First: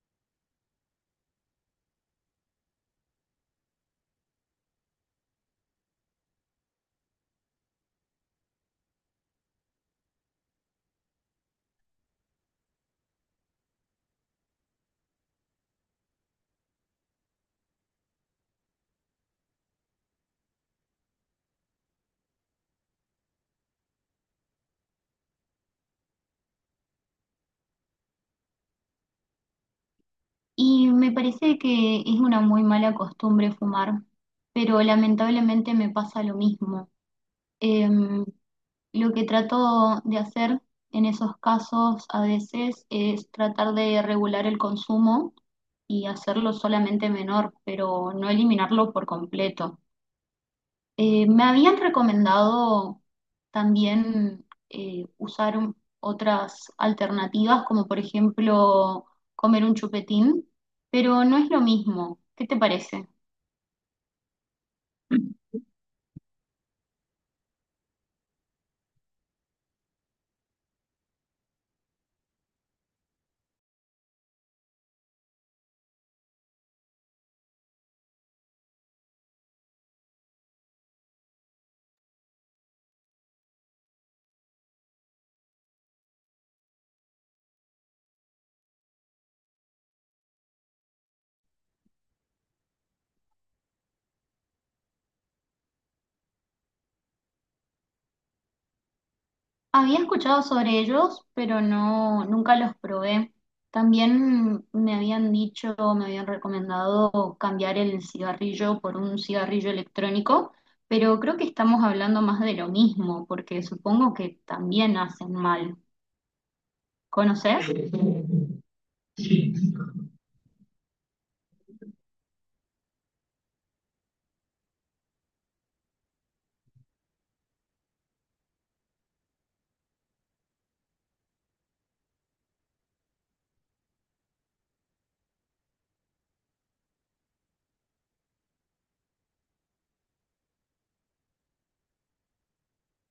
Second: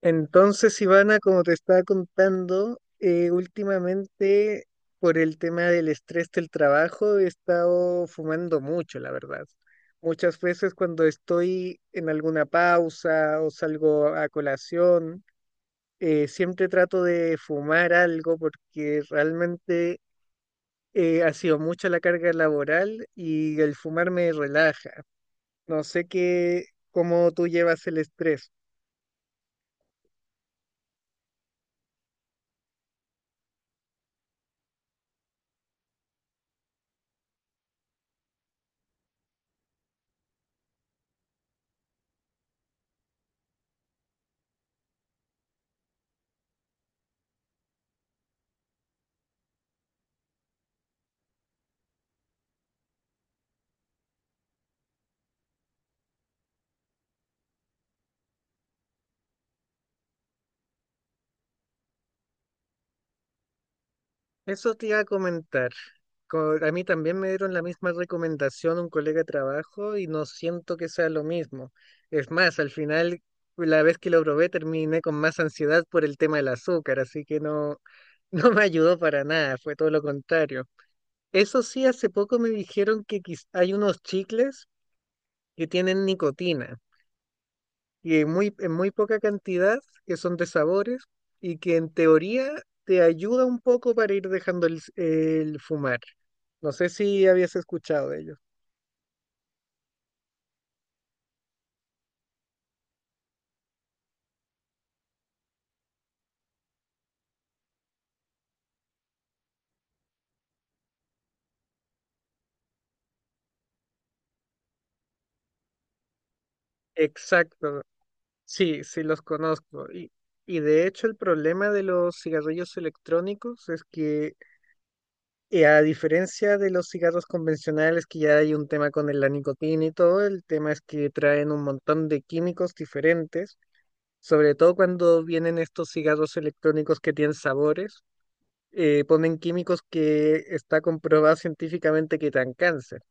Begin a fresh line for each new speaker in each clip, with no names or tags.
Entonces, Ivana, como te estaba contando, últimamente por el tema del estrés del trabajo he estado fumando mucho, la verdad. Muchas veces cuando estoy en alguna pausa o salgo a colación, siempre trato de fumar algo porque realmente ha sido mucha la carga laboral y el fumar me relaja. No sé qué, cómo tú llevas el estrés.
Y me parece que es una muy mala costumbre fumar, pero lamentablemente me pasa lo mismo. Em, lo que trato de hacer en esos casos a veces es tratar de regular el consumo y hacerlo solamente menor, pero no eliminarlo por completo. Me habían recomendado también usar otras alternativas, como por ejemplo comer un chupetín, pero no es lo mismo. ¿Qué te parece?
Eso te iba a comentar. A mí también me dieron la misma recomendación un colega de trabajo y no siento que sea lo mismo. Es más, al final, la vez que lo probé, terminé con más ansiedad por el tema del azúcar, así que no, no me ayudó para nada, fue todo lo contrario. Eso sí, hace poco me dijeron que hay unos chicles que tienen nicotina y en muy poca cantidad, que son de sabores y que en teoría te ayuda un poco para ir dejando el fumar. No sé si habías escuchado de ellos.
Había escuchado sobre ellos, pero no, nunca los probé. También me habían dicho, me habían recomendado cambiar el cigarrillo por un cigarrillo electrónico, pero creo que estamos hablando más de lo mismo, porque supongo que también hacen mal. ¿Conoces?
Exacto, sí, sí los conozco. Y de hecho el problema de los cigarrillos electrónicos es que a diferencia de los cigarros convencionales, que ya hay un tema con la nicotina y todo, el tema es que traen un montón de químicos diferentes. Sobre todo cuando vienen estos cigarros electrónicos que tienen sabores, ponen químicos que está comprobado científicamente que dan cáncer.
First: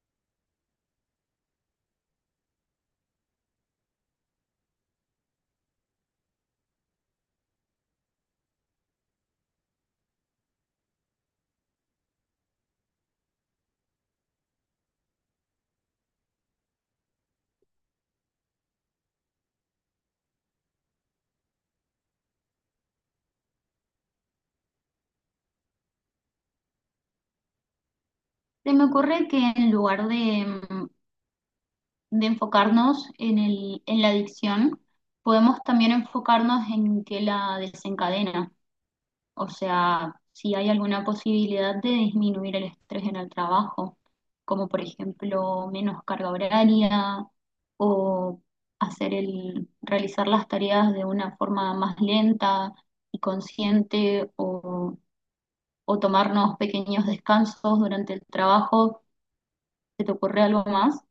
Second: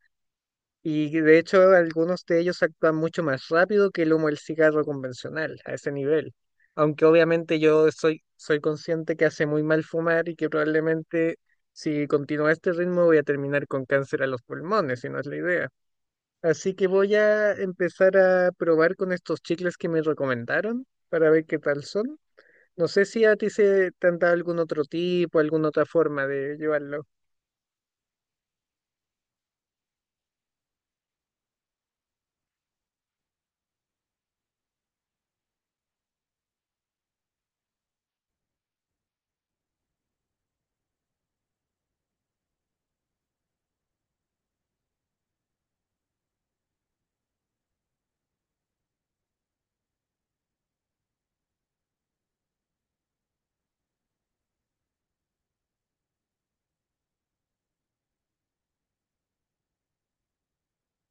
Y que, de hecho, algunos de ellos actúan mucho más rápido que el humo del cigarro convencional, a ese nivel. Aunque obviamente yo soy consciente que hace muy mal fumar y que probablemente si continúa este ritmo voy a terminar con cáncer a los pulmones, si no es la idea. Así que voy a empezar a probar con estos chicles que me recomendaron para ver qué tal son. No sé si a ti se te han dado algún otro tipo, alguna otra forma de llevarlo.
Se me ocurre que en lugar de, de enfocarnos en en la adicción, podemos también enfocarnos en qué la desencadena, o sea, si hay alguna posibilidad de disminuir el estrés en el trabajo, como por ejemplo menos carga horaria o hacer realizar las tareas de una forma más lenta y consciente o tomarnos pequeños descansos durante el trabajo. ¿Se te ocurre algo más?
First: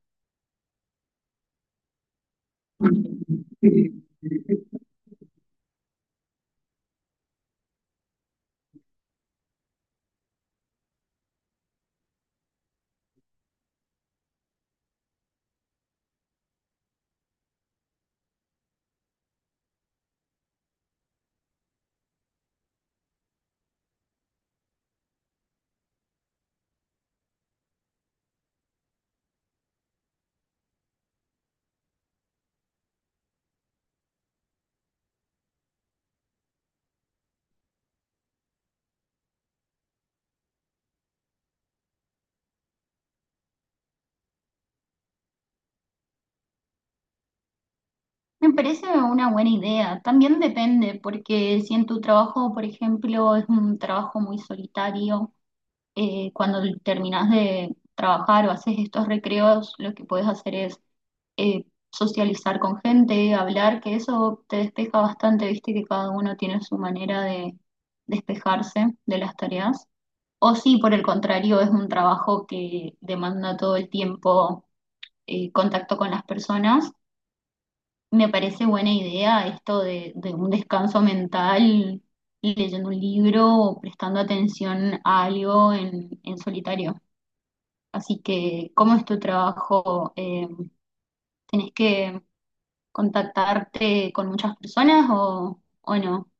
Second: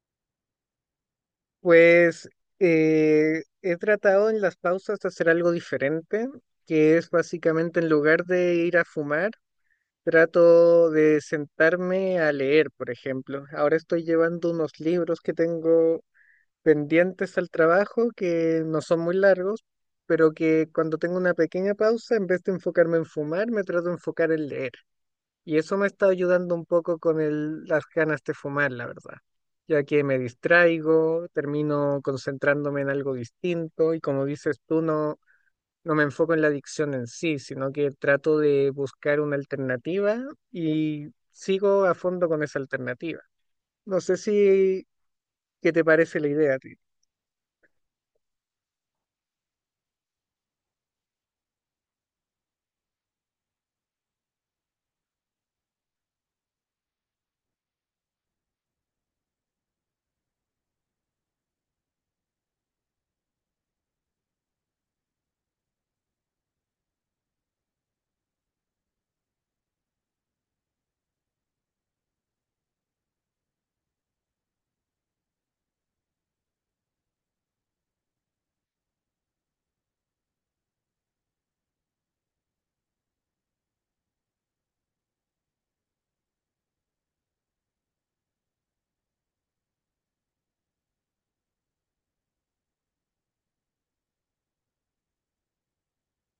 Pues he
Me
tratado en las pausas de hacer algo diferente, que es básicamente, en lugar de ir a fumar, trato de sentarme a leer, por ejemplo. Ahora estoy llevando unos libros que tengo pendientes al trabajo, que no son muy largos, pero que cuando tengo una pequeña pausa, en vez de enfocarme en fumar, me trato de enfocar en leer. Y eso me está ayudando un poco con las ganas de fumar, la verdad, ya que me distraigo, termino concentrándome en algo distinto y, como dices tú, no, no me enfoco en la adicción en sí, sino que trato de buscar una alternativa y sigo a fondo con esa alternativa. No sé si, ¿qué te parece la idea a ti?
parece una buena idea. También depende, porque si en tu trabajo, por ejemplo, es un trabajo muy solitario, cuando terminas de trabajar o haces estos recreos, lo que puedes hacer es eh, socializar con gente, hablar, que eso te despeja bastante, viste que cada uno tiene su manera de despejarse de las tareas. O si por el contrario es un trabajo que demanda todo el tiempo contacto con las personas. Me parece buena idea esto de un descanso mental, leyendo un libro o prestando atención a algo en solitario. Así que, ¿cómo es tu trabajo? ¿Tenés que contactarte con muchas personas o no?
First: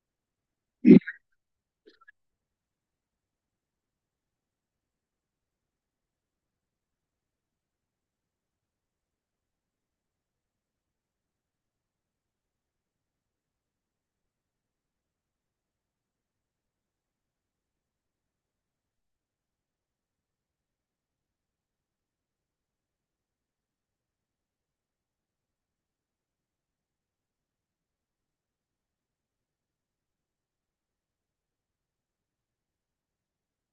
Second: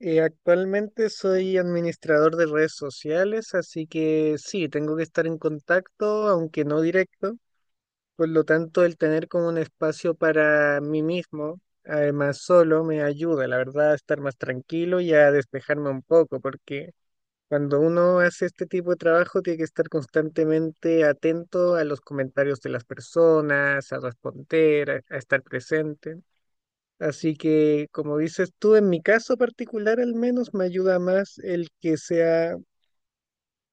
Actualmente soy administrador de redes sociales, así que sí, tengo que estar en contacto, aunque no directo. Por lo tanto, el tener como un espacio para mí mismo, además solo, me ayuda, la verdad, a estar más tranquilo y a despejarme un poco, porque cuando uno hace este tipo de trabajo tiene que estar constantemente atento a los comentarios de las personas, a responder, a estar presente. Así que, como dices tú, en mi caso particular al menos me ayuda más el que sea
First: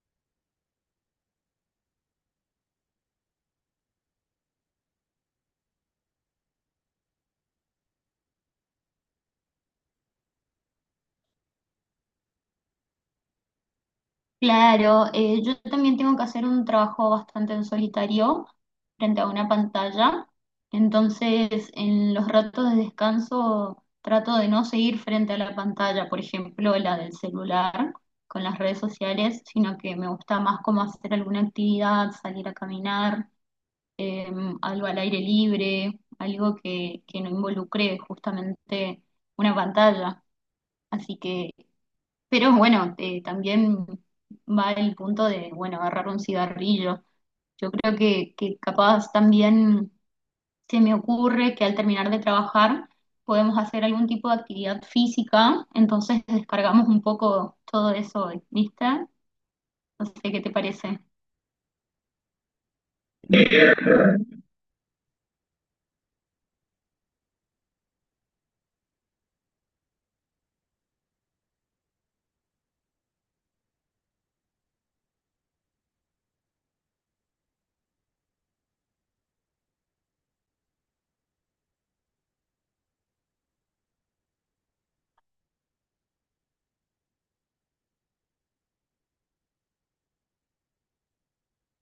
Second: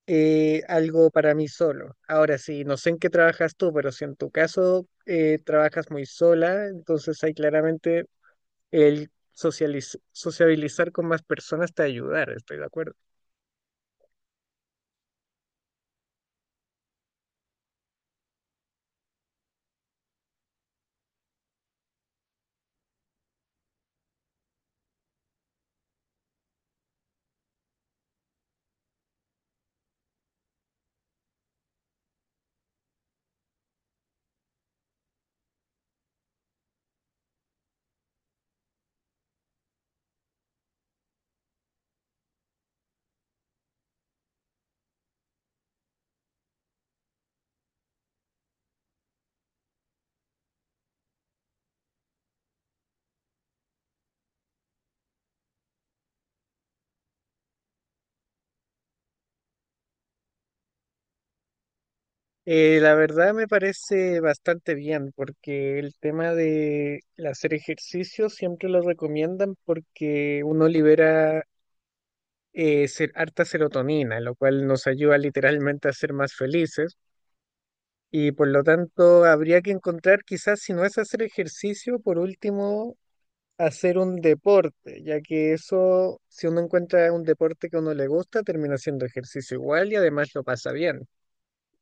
algo para mí solo. Ahora sí, no sé en qué trabajas tú, pero si en tu caso trabajas muy sola, entonces ahí claramente el sociabilizar con más personas te ayudar, estoy de acuerdo.
Claro, yo también tengo que hacer un trabajo bastante en solitario frente a una pantalla, entonces en los ratos de descanso trato de no seguir frente a la pantalla, por ejemplo, la del celular con las redes sociales, sino que me gusta más como hacer alguna actividad, salir a caminar, eh, algo al aire libre, algo que no involucre justamente una pantalla. Así que pero bueno, también va el punto de, bueno, agarrar un cigarrillo. Yo creo que capaz también se me ocurre que al terminar de trabajar podemos hacer algún tipo de actividad física, entonces descargamos un poco todo eso, ¿viste? No sé qué te parece.
La verdad me parece bastante bien porque el tema de el hacer ejercicio siempre lo recomiendan porque uno libera harta serotonina, lo cual nos ayuda literalmente a ser más felices. Y, por lo tanto, habría que encontrar quizás, si no es hacer ejercicio, por último, hacer un deporte, ya que eso, si uno encuentra un deporte que a uno le gusta, termina siendo ejercicio igual y además lo pasa bien.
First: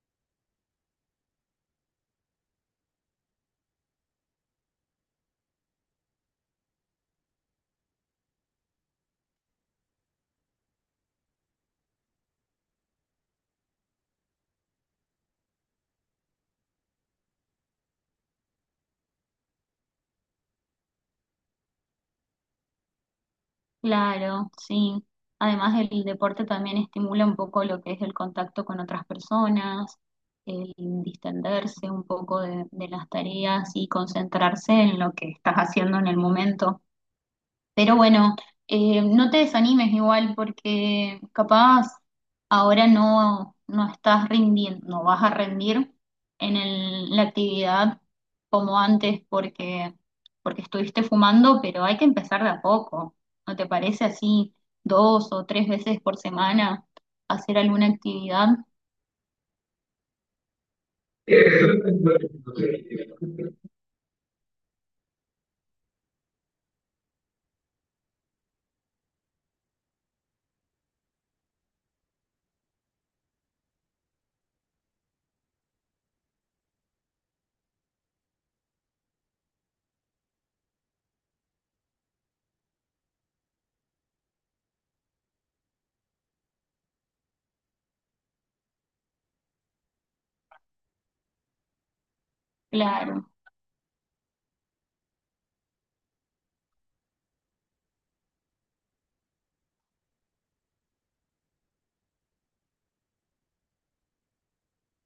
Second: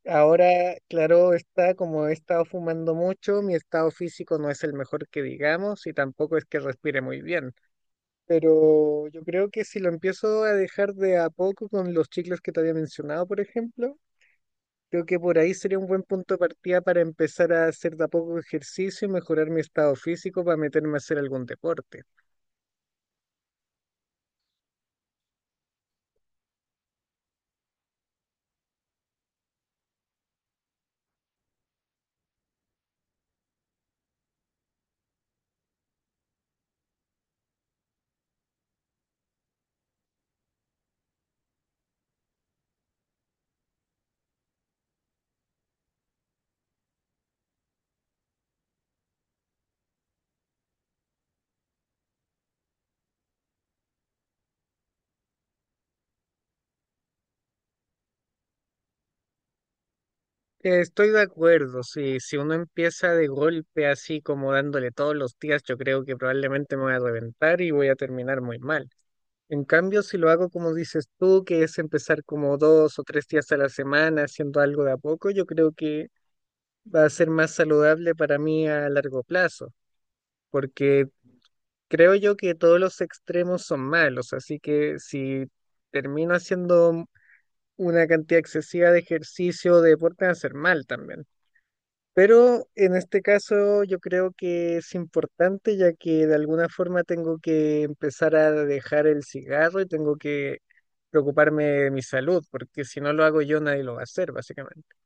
Ahora, claro, está como he estado fumando mucho, mi estado físico no es el mejor que digamos y tampoco es que respire muy bien, pero yo creo que si lo empiezo a dejar de a poco con los chicles que te había mencionado, por ejemplo, creo que por ahí sería un buen punto de partida para empezar a hacer de a poco ejercicio y mejorar mi estado físico para meterme a hacer algún deporte.
Claro, sí. Además, el deporte también estimula un poco lo que es el contacto con otras personas, el distenderse un poco de las tareas y concentrarse en lo que estás haciendo en el momento. Pero bueno, no te desanimes igual porque capaz ahora no, no estás rindiendo, no vas a rendir en la actividad como antes porque, porque estuviste fumando, pero hay que empezar de a poco. ¿No te parece así dos o tres veces por semana hacer alguna actividad?
Estoy de acuerdo, si uno empieza de golpe así como dándole todos los días, yo creo que probablemente me voy a reventar y voy a terminar muy mal. En cambio, si lo hago como dices tú, que es empezar como dos o tres días a la semana haciendo algo de a poco, yo creo que va a ser más saludable para mí a largo plazo, porque creo yo que todos los extremos son malos, así que si termino haciendo una cantidad excesiva de ejercicio, de deporte, va a ser mal también. Pero en este
Claro.
caso yo creo que es importante, ya que de alguna forma tengo que empezar a dejar el cigarro y tengo que preocuparme de mi salud, porque si no lo hago yo, nadie lo va a hacer, básicamente.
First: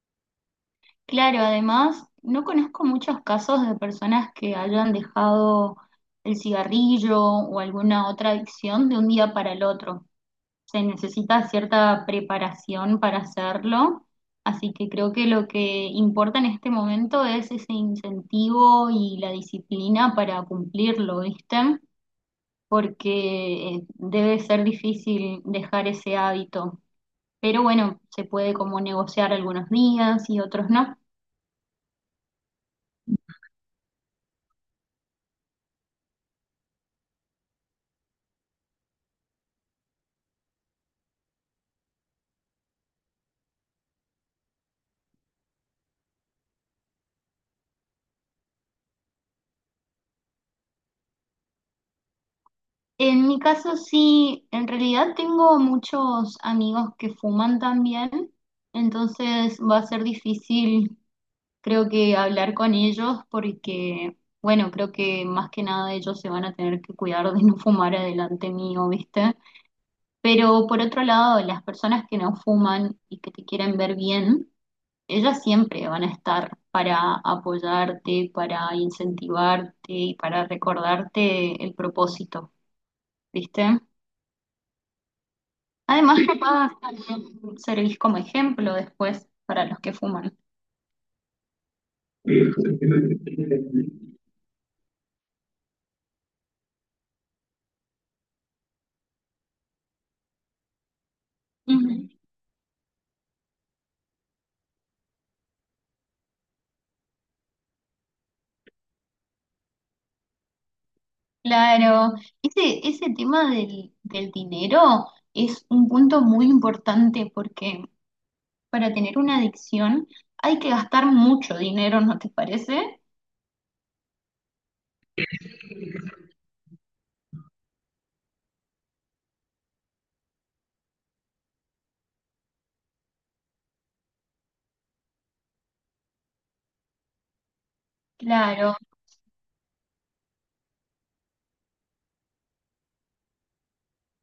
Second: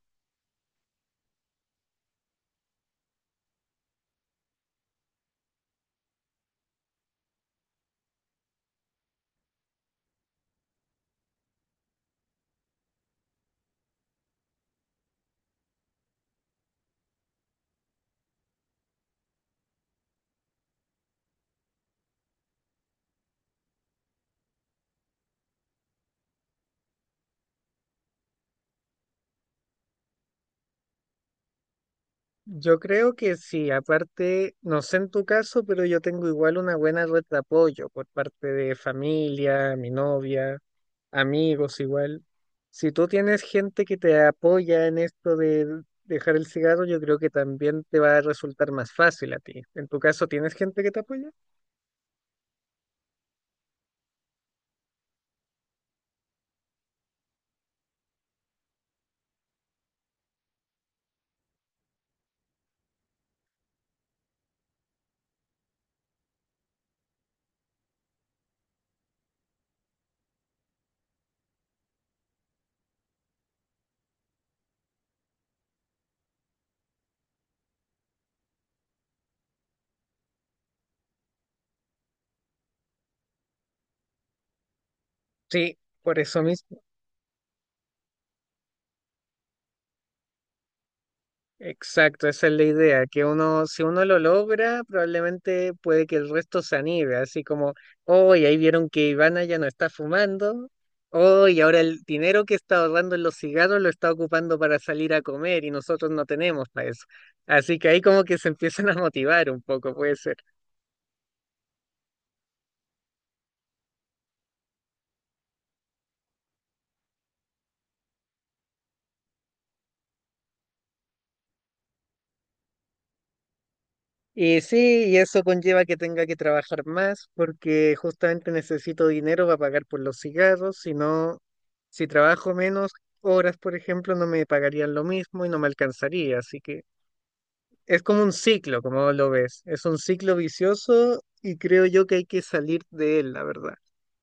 Claro, además, no conozco muchos casos de personas que hayan dejado el cigarrillo o alguna otra adicción de un día para el otro. Se necesita cierta preparación para hacerlo, así que creo que lo que importa en este momento es ese incentivo y la disciplina para cumplirlo, ¿viste? Porque debe ser difícil dejar ese hábito. Pero bueno, se puede como negociar algunos días y otros no.
Yo creo que sí, aparte, no sé en tu caso, pero yo tengo igual una buena red de apoyo por parte de familia, mi novia, amigos igual. Si tú tienes gente que te apoya en esto de dejar el cigarro, yo creo que también te va a resultar más fácil a ti. ¿En tu caso tienes gente que te apoya?
En mi caso sí, en realidad tengo muchos amigos que fuman también, entonces va a ser difícil creo que hablar con ellos porque, bueno, creo que más que nada ellos se van a tener que cuidar de no fumar adelante mío, ¿viste? Pero por otro lado, las personas que no fuman y que te quieren ver bien, ellas siempre van a estar para apoyarte, para incentivarte y para recordarte el propósito, ¿viste?
Sí, por
Además,
eso
capaz
mismo.
también servís como ejemplo después para los que fuman.
Exacto, esa es la idea, que uno, si uno lo logra, probablemente puede que el resto se anime, así como, hoy ahí vieron que Ivana ya no está fumando, hoy ahora el
Ujú.
dinero que está ahorrando en los cigarros lo está ocupando para salir a comer y nosotros no tenemos para eso. Así que ahí como que se empiezan a motivar un poco, puede ser.
Claro, ese tema del, del dinero es un punto muy importante porque para tener una adicción hay que gastar mucho dinero, ¿no te parece?
Y sí, y eso conlleva que tenga que trabajar más porque justamente necesito dinero para pagar por los cigarros, si no, si trabajo menos horas, por ejemplo, no me pagarían lo mismo y no me alcanzaría. Así que es como un
Claro.
ciclo, como lo ves, es un ciclo vicioso y creo yo que hay que salir de él, la verdad.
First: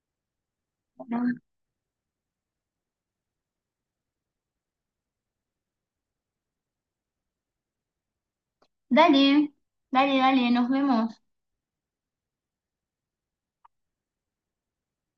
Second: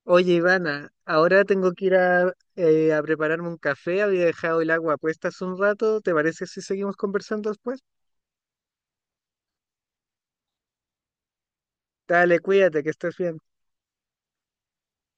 Oye, Ivana, ahora tengo que ir a prepararme un café, había dejado el agua puesta hace un rato, ¿te parece si seguimos conversando después?
Dale, dale, dale, nos vemos.
Dale, cuídate, que estés bien.